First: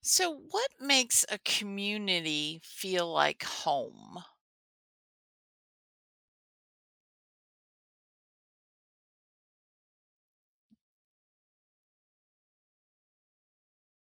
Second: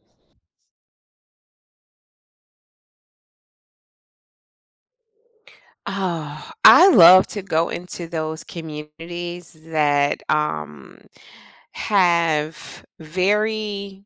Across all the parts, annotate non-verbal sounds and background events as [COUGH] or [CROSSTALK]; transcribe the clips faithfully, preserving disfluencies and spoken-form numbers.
So, what makes a community feel like home? Oh, I love to go into those communities that um, have very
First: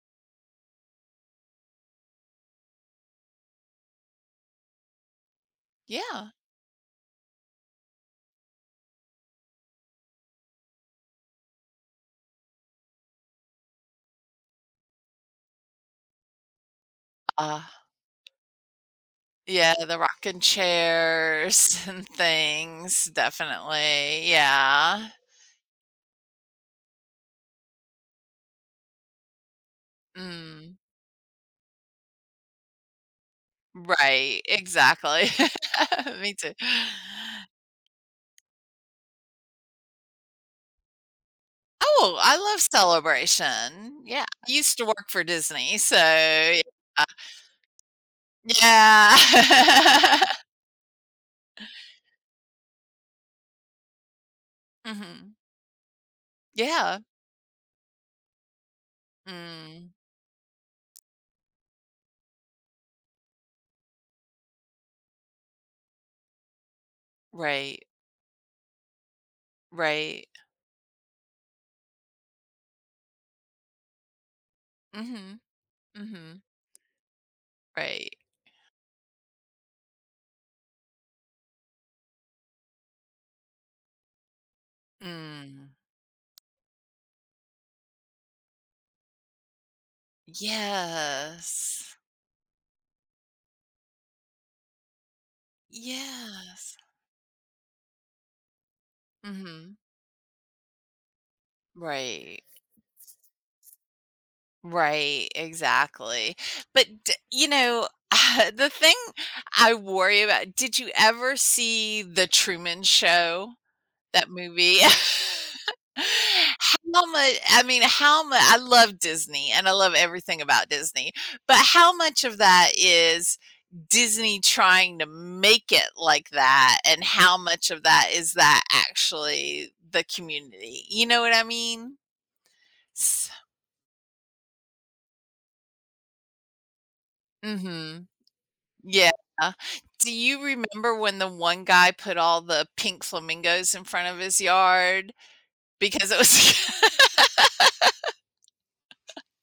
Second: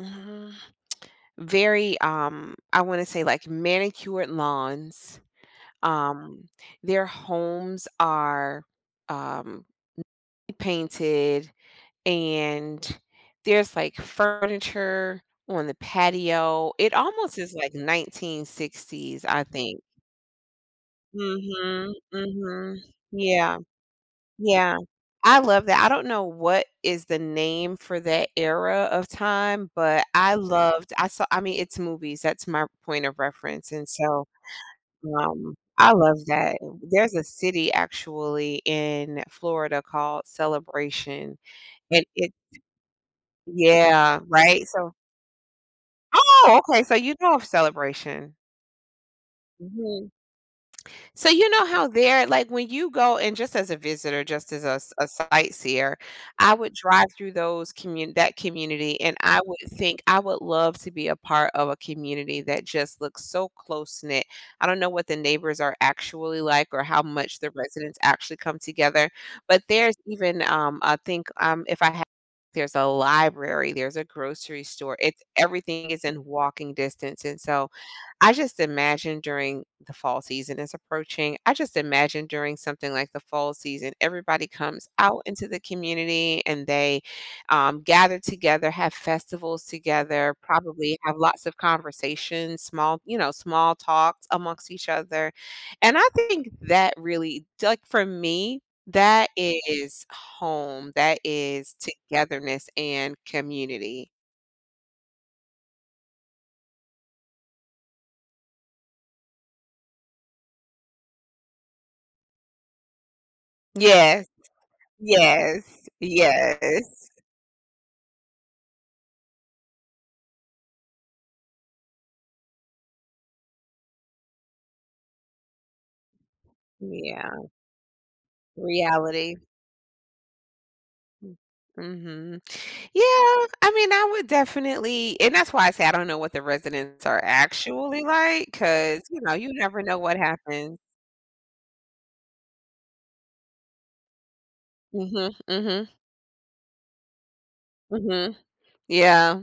mm, very, um, I wanna say, like, manicured lawns. Yeah. Um, their homes are, um, painted, and there's, like, furniture on the patio. It almost is Uh, like nineteen sixties, I yeah, think. the rocking chairs [LAUGHS] Mhm, and mhm. things, Yeah, definitely. yeah. Yeah. I love that. I don't know what is the name for that era of time, but I Mm, loved I saw I mean, it's movies, that's my point of reference, and so, right. Exactly. um, I [LAUGHS] love Me too. that. There's a city actually in Florida called Celebration, and Oh, it I love Celebration. Yeah, Yeah. I right? used to So work for Disney. So, oh, yeah. okay, so you know of Celebration. Yeah. Mhm. So you know how there like, when you go and just as a visitor, just as a [LAUGHS] s a Hmm. sightseer, I would Yeah. drive through those commun that community, and I would Mm, think I would love to be a part of a community that just looks so close-knit. I don't know what the neighbors are actually like or how much the right. residents actually come together, but there's Right. even, um, I think, um, if I had there's a library, there's a grocery store, it's Hmm. everything is in Hmm. walking distance, and so Right. I just imagine during the fall season is approaching, I just imagine during something like the fall season, everybody comes out into the Mm. community and they um, gather together, have festivals together, probably have lots of Yes. conversations, small, you know, small talks amongst each other. And I think Yes. that really, like for me, that Mhm. is home, that is Right. togetherness and community. Right, exactly. But, d you know, [LAUGHS] the thing I worry about, did you ever see The Truman Show? That Yes, movie. [LAUGHS] yes, How yes. much I mean, how much? I love Disney, and I love everything about Disney, but how much of that is Disney trying to make it like that, and how Yeah. much of that is that Reality. actually the community? You know what Mm. I mean? Mhm. Yeah, S I mean, I would definitely and that's why I say I don't know what the residents are actually Mhm. like, because Yeah. you know, you never know Do what you happens. remember when the one guy put all the pink flamingos in front of his yard Mhm, mhm, because it was. mhm. Yeah.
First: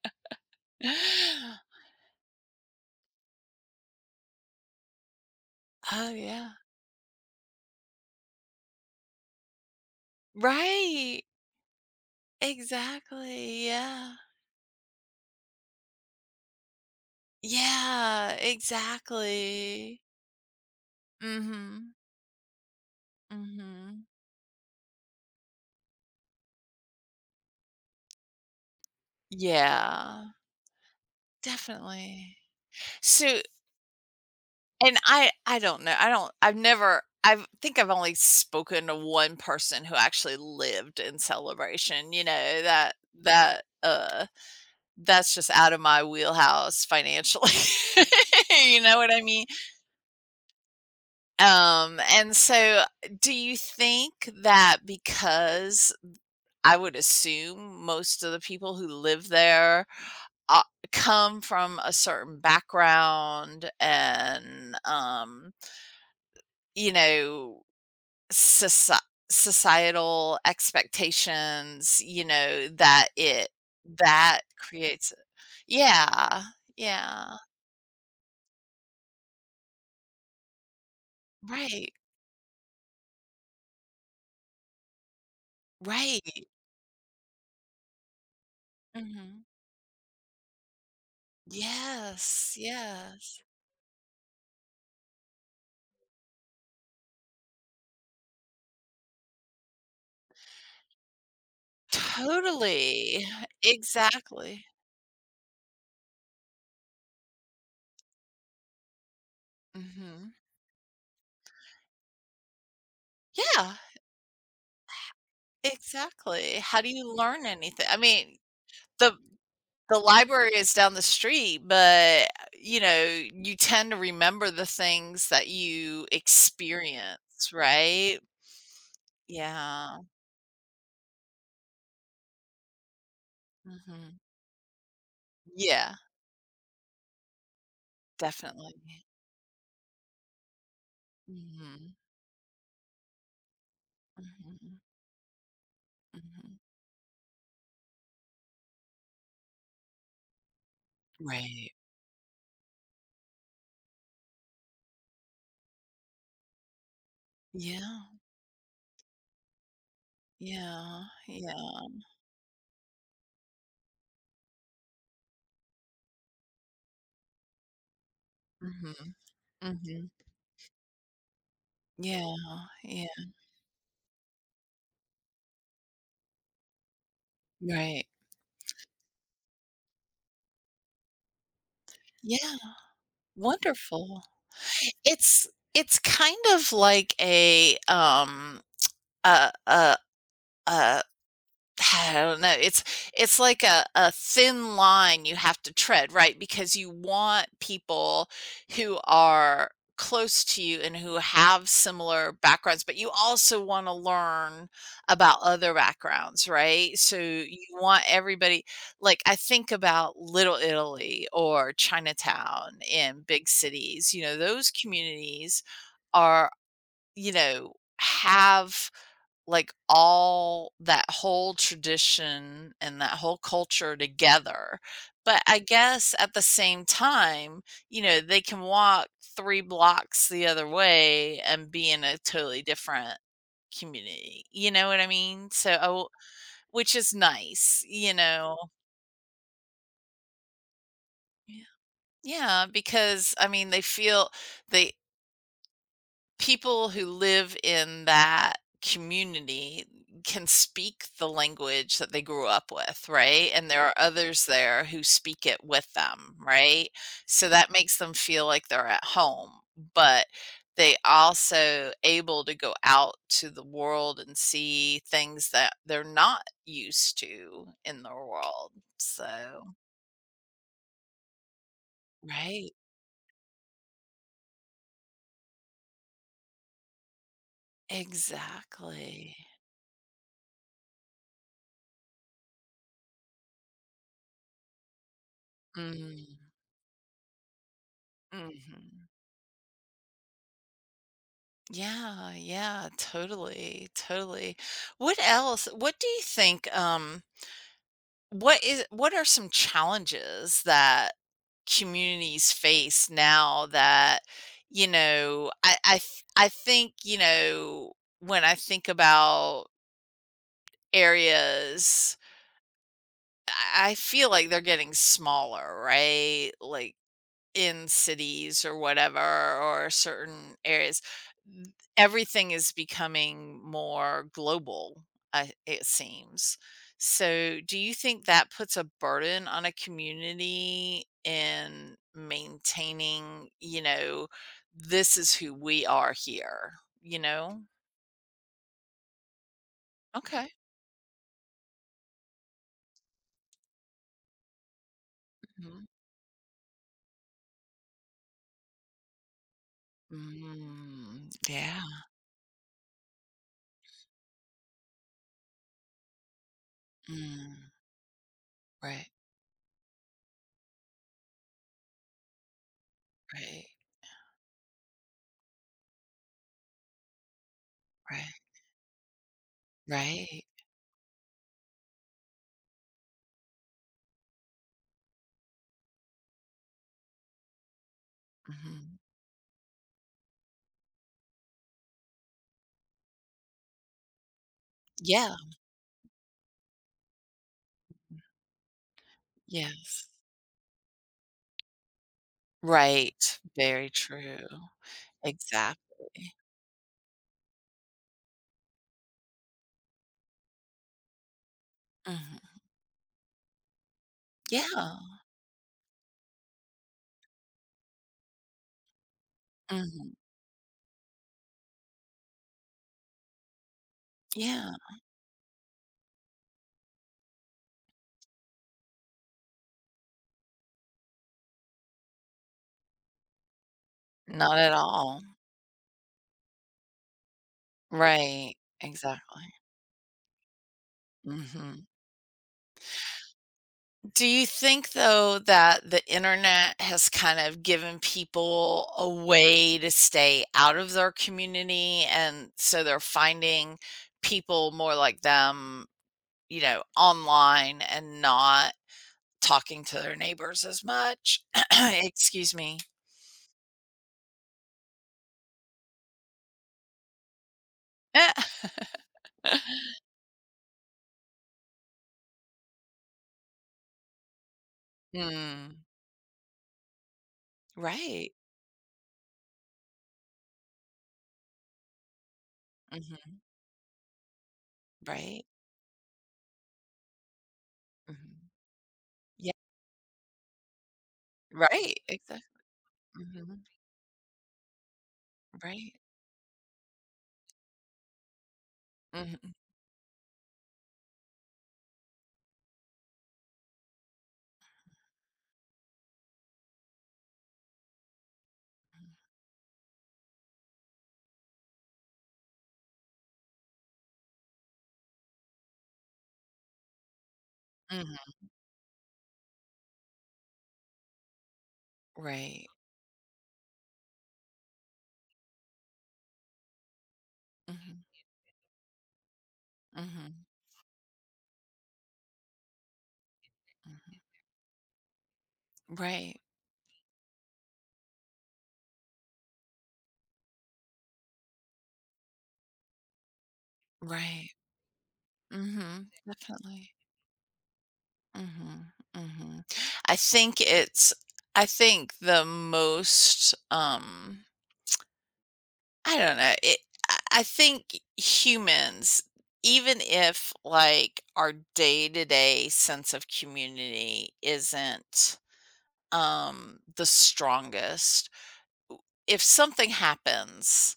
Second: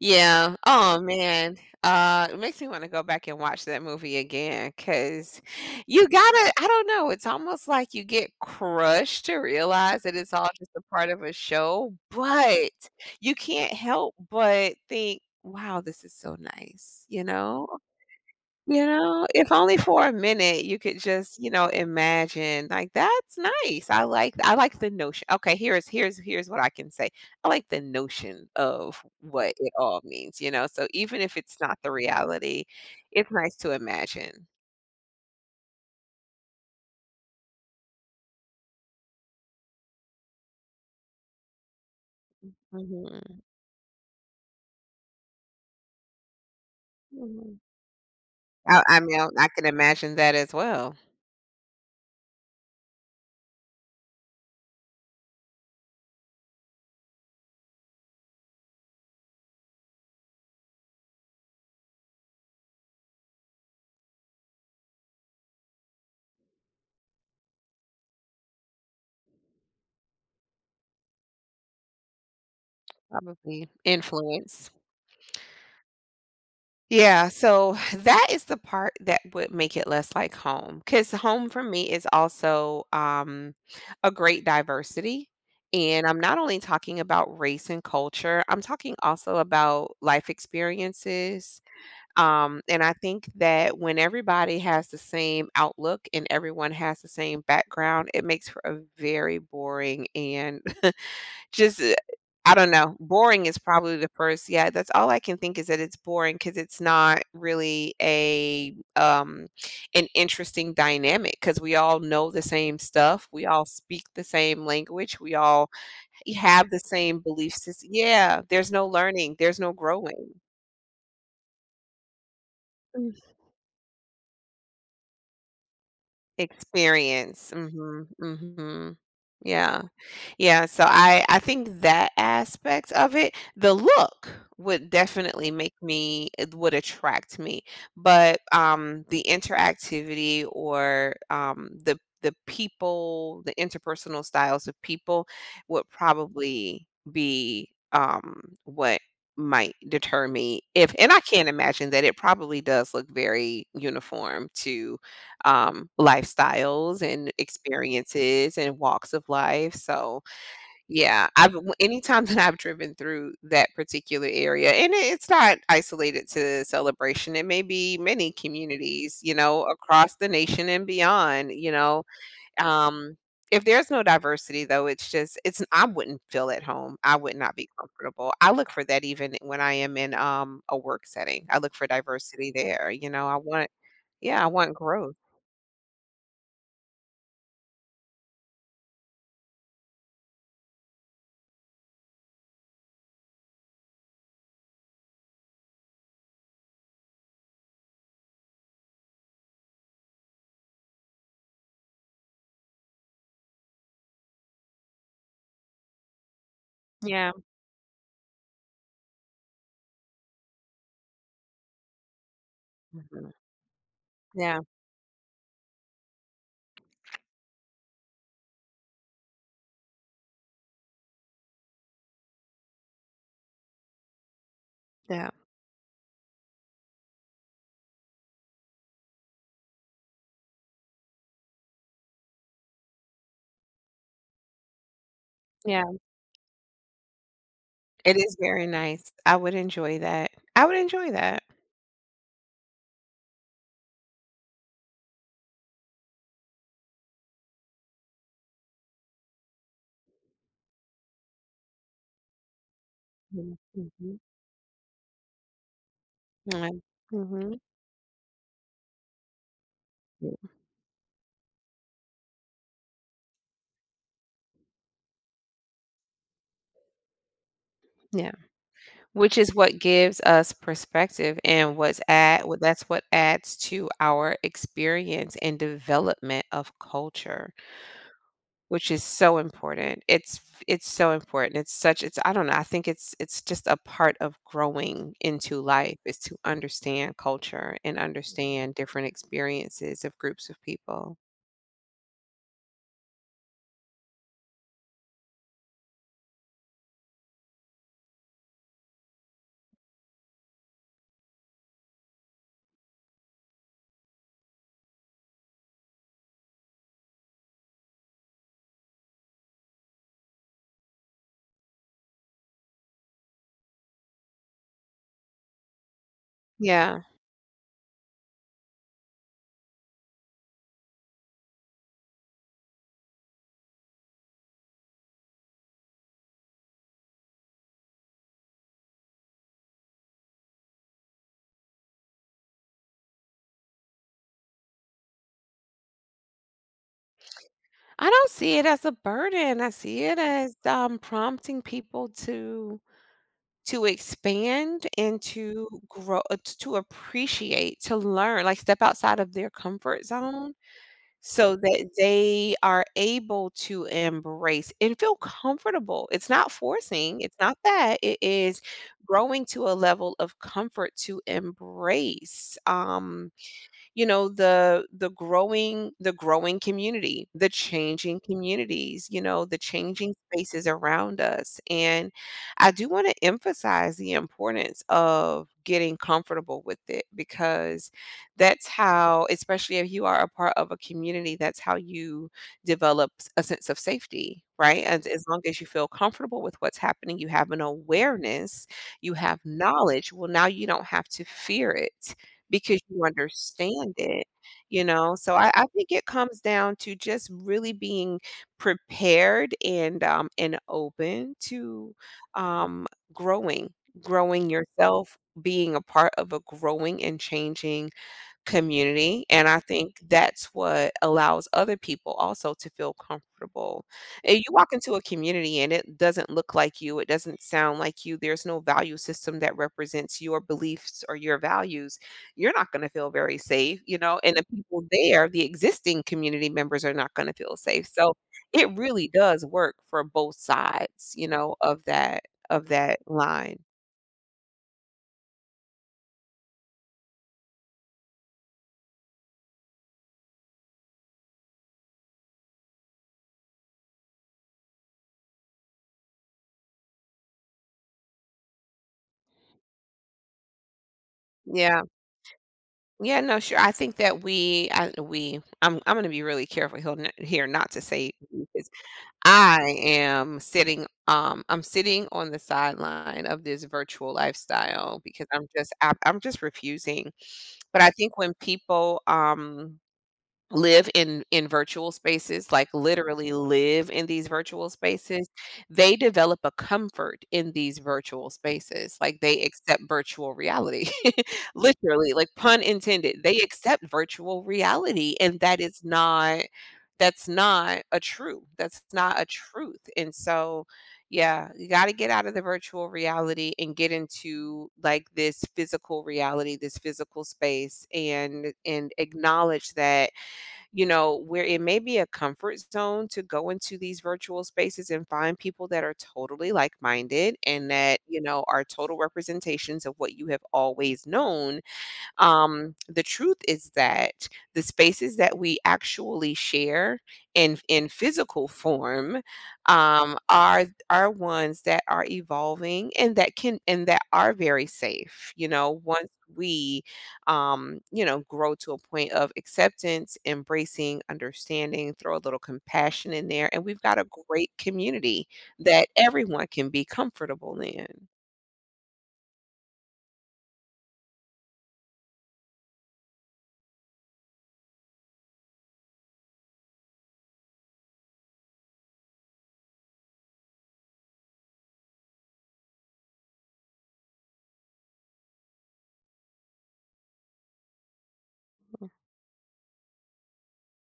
Yeah. Oh, [LAUGHS] man. Uh, it makes me wanna go back and watch that movie again. Cause you Oh, yeah. gotta I don't know, it's almost like you get crushed to realize that it's all just a part Right. of a show, but you Exactly. can't Yeah. help but think, "Wow, this is so nice," you know? Yeah, You know, if only exactly. for a minute you could just, you know, Mhm. imagine like that's nice. I Mhm. like I like the notion. Okay, here's here's here's what I can say. I like the notion of what it all Yeah, means, you know. So even if it's not the definitely. reality, it's So, nice to imagine. and I I don't know. I don't. I've never. I think I've only spoken to one person who actually lived in Celebration, you know, that Mhm, that, uh, that's just out of my wheelhouse financially. mhm. [LAUGHS] You I know I what mean, I mean? I can imagine that as well. Um, and so, do you think that because I would assume most of the people who live there, uh, come from a certain background and, um, you know, soci societal expectations, you know, that it Probably that influence. creates. Yeah, Yeah, yeah. so that is the part that would make it less like home, because home for me Right, is also, um, a great diversity, and I'm not right. only talking about race and culture, I'm talking also Mhm. about life experiences, Yes, um, and I think yes. that when everybody has the same outlook and everyone has the same background, it makes for a very boring and just, uh, I don't know, Totally. boring is probably the first Exactly. yeah, that's all I can think is that it's boring because it's not really a, um, an Mhm. interesting dynamic. Because we all know the same stuff, we all Yeah, speak the same language, we all exactly. have the How do you same learn belief sys anything? I mean, yeah, there's no the learning, there's no the growing. library is down the street, but, you know, Mm. you tend to remember the things that you experience, Experience. Mhm, right? mhm. Yeah. Yeah. Yeah, so I I think that aspect of it, the Mhm. look would definitely make Yeah, me it would attract me. But definitely. um the interactivity or um Mhm. the the people, the interpersonal styles Mhm. of people would Mhm. probably be um what might deter me if and I can't Right. imagine that it probably does look very uniform to um lifestyles and Yeah. experiences and walks of life. So Yeah. yeah, I've w Yeah. anytime that I've driven through that particular area, and it it's not isolated to Celebration, it may be many Mhm. communities, you know, Mhm. across the nation and beyond, you know, Yeah. um, Yeah. if there's no diversity, though, it's just it's I wouldn't feel at home, I would not be Right. comfortable. I look for that even when I am in, um, a work setting, I look for diversity Yeah. there, you know, I want Wonderful. yeah, I want growth. It's it's kind of like a, um, a a a I don't know. It's it's like a a thin line you have to tread, right? Because you want people who are close to you and who have similar backgrounds, but you also want to learn about other backgrounds, right? So Yeah, you want everybody, like, I think about Little Italy or Chinatown in mhm, big cities. You know, yeah, those communities are, you know, have, like, all that whole tradition and that whole culture together. yeah, But I guess at the same time, you know, they can walk three blocks the other way and be in a totally different community, you know what I mean? So, yeah. oh, which is nice, you It is know? very nice. I would enjoy that. I would enjoy that. Yeah. Yeah, because, I mean, they feel they people who live in that community can speak the language that they grew up with, right? Mhm, And there are mhm. others there who speak it with them, Yeah. right? So Mhm. that makes them feel like they're at home, but Yeah. they also able to go out to the world and see things that they're not used to in the Yeah. world. Which is So, what gives us perspective and what's add well, right. that's what adds to our experience and development of culture, which is Exactly. so important. It's it's so important. It's such it's I don't know, I think it's it's just a part of growing into life is to Mm. understand culture and understand Mhm. different experiences of groups of people. Yeah, yeah, totally, totally. What else? What do you think? Um, what is what are some challenges that communities face now that, you know, I I th- I think, you know, when I think about areas, I I feel like they're getting smaller, right? Like Yeah. in cities or whatever, or certain areas, th- everything is becoming more global, I it seems. So, do you think that puts a burden on a community in maintaining, you know this is who we are here, you know? I don't see it as a burden. I see it Okay. as um, prompting people to to expand and to Mhm. grow, uh, t- to appreciate, to learn, like step outside of their comfort zone, Mm, so yeah. that they are able to embrace and feel comfortable. It's not forcing. It's not Mm. that. It is Right. growing to a level of comfort to embrace. Um, right. you know the the growing the growing community the changing Right. communities you know the changing Right. spaces around us and I do want to emphasize the importance of getting comfortable with it because that's Hmm. how especially if you are a part of a community that's how you develop s- a sense of safety right as, as Yeah. long as you feel comfortable with what's happening you have an awareness you have Yes. knowledge well now you don't have to fear it because you Right, very understand it, true. you know? So I, I think it Exactly. comes down to just really being prepared and um, and open to Mhm. um, growing, growing Yeah. yourself, being a part of a growing and changing community, and I think Mhm. that's what allows other people also to feel comfortable. If you walk Yeah. into a community and it doesn't look like you, it doesn't sound like you, there's no value system that represents your beliefs or your values, you're not gonna feel very safe, you know, and the Not at people all. there, the existing community members are not gonna feel safe. So, Right, it really does exactly. work for both sides, you know, of Mhm. that of that line. Do you think though that the internet has kind of given people a way to stay out of their community, and so they're finding people more like them, you know, online and not talking to their neighbors as much? [CLEARS THROAT] Yeah. Excuse me. Yeah, no, sure. I think that we, I, we, I'm, I'm going to be really careful he n- here not to say we, 'cause [LAUGHS] I am sitting, um, I'm sitting on the sideline of this virtual lifestyle because I'm just, Mm, I, I'm just refusing. But I think right. when people, um, live in in virtual spaces, like literally Mhm. live in these virtual spaces, Right. they develop a comfort in these virtual Mhm. spaces. Like they Yeah, accept virtual reality. [LAUGHS] right. Literally, like Exactly. pun intended, they Mhm, accept virtual reality and that is right. not that's not a true. That's not a Mhm. truth. And so, yeah, you got to get out of the virtual reality and get into like this physical reality, this physical space and and acknowledge that you know, where it may be a comfort zone to go into these virtual spaces and find people that are totally like minded and that, you Mhm. know, are total representations of what you have always known Right. um, the truth is that the spaces that we actually share in in Mhm, physical form um, mhm, are are ones that are evolving and that can and that mhm. are very safe. You know, once Right, we um, you know, grow to a point of acceptance, embracing, understanding, throw a little compassion in there, and we've got a right. great community that Mhm, everyone can be definitely. comfortable in. Mhm, mhm. I think it's I think the most, um I don't know, it I I think humans, even if, like, our day-to-day sense of community isn't um the strongest, if something happens,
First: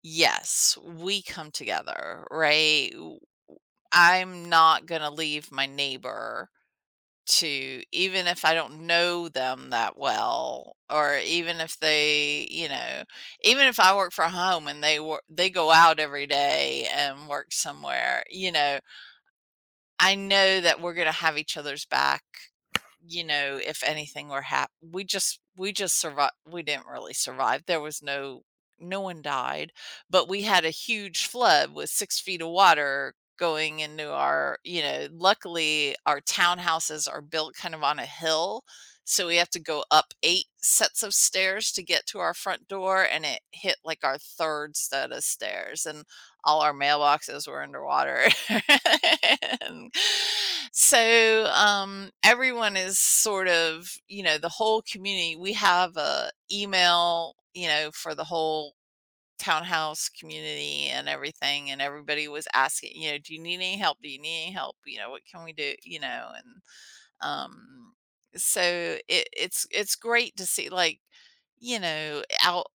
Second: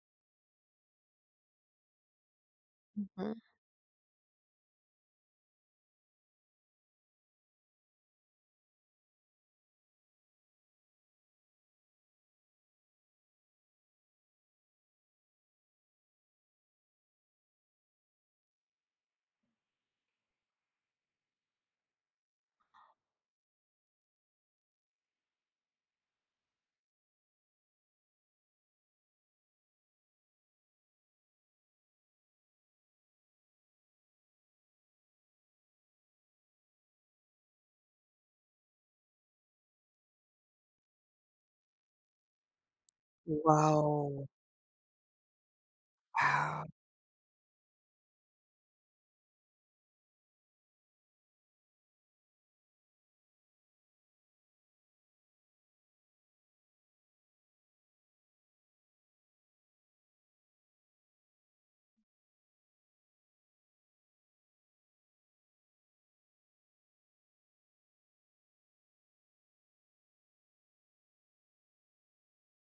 yes, we come together, right? Mhm. I i'm not going to leave my neighbor, to, even if I don't know them that well, or even if they, you know, even if I work from home and they work they go out every day and work somewhere, you know, I know that we're going to have each other's back. You know, if anything were hap we just we just survived. We didn't really survive. There was no, no one died, but we had a huge flood with six feet of water going into our, you know, luckily our townhouses are built kind of on a hill. So we have to go up eight sets of stairs to get to our front door, and it hit like our Wow. third set of stairs. And all Wow. our mailboxes were underwater. [LAUGHS] And so, um, everyone is sort of, you know, the whole community. We have a email, you know, for the whole townhouse community and everything, and everybody was asking, you know, do you need any help, do you need any help, you know, what can we do, you know. And, um, so it it's it's great to see, like, you know, out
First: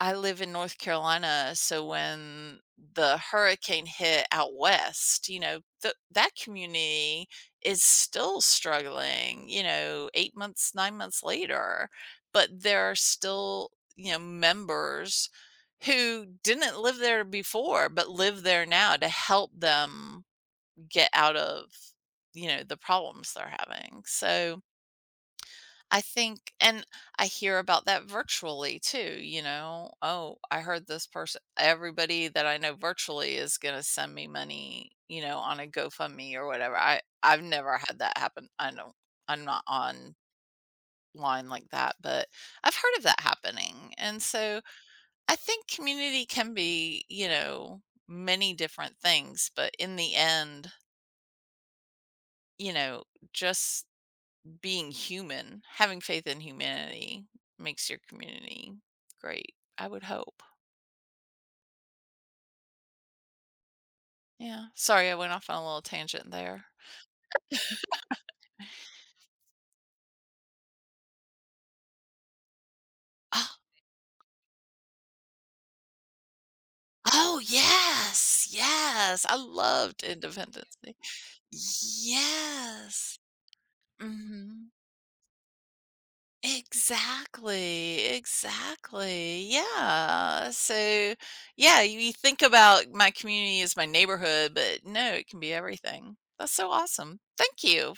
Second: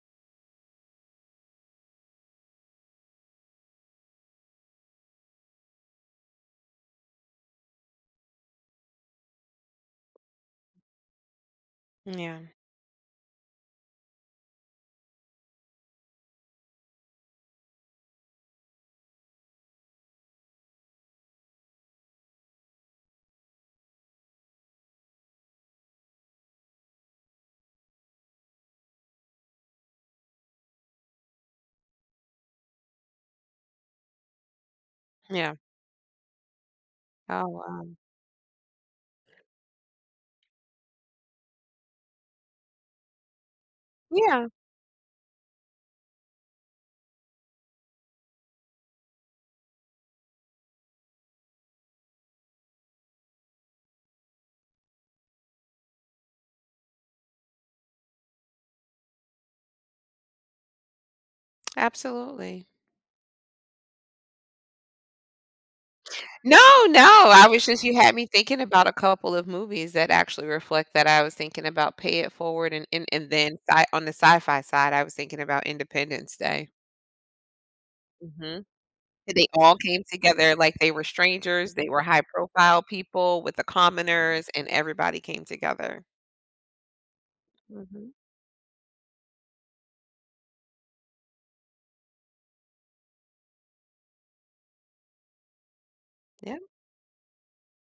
I live in North Carolina, so when the hurricane hit out west, you know, th- that community is still struggling, you know, eight months, nine months later, Yeah. but there are still, you know, members who didn't live there before but live there now to help them get out of, you know, the problems they're having. So I think, and I hear about that virtually too, you know. Oh, I heard this person, everybody that I know virtually is going to send me money, you know, Yeah. on a GoFundMe or whatever. I i've Oh, never wow. had that happen. i don't I'm not online like that, but I've heard of that happening. And Yeah, so I think community can be, you know, many different things, but in the end, you know, just being human, having faith in humanity makes your community great, I would hope. absolutely. Yeah. Sorry, I went off on a little tangent No, there. no, I was just you had me thinking about a couple of movies that actually reflect that. I was thinking about Pay It Forward and and and Oh, then sci on the sci-fi side, I was thinking about Independence Day. oh, yes. Mhm. Yes. I They all loved came together like Independence they Day. were strangers, they were high profile Yes. people with the commoners, and Mhm. everybody came together. Exactly. Mhm. Exactly. Yeah. So, yeah, you you think about my community as my neighborhood, but no, it can be everything. That's so Yeah. awesome. Thank you.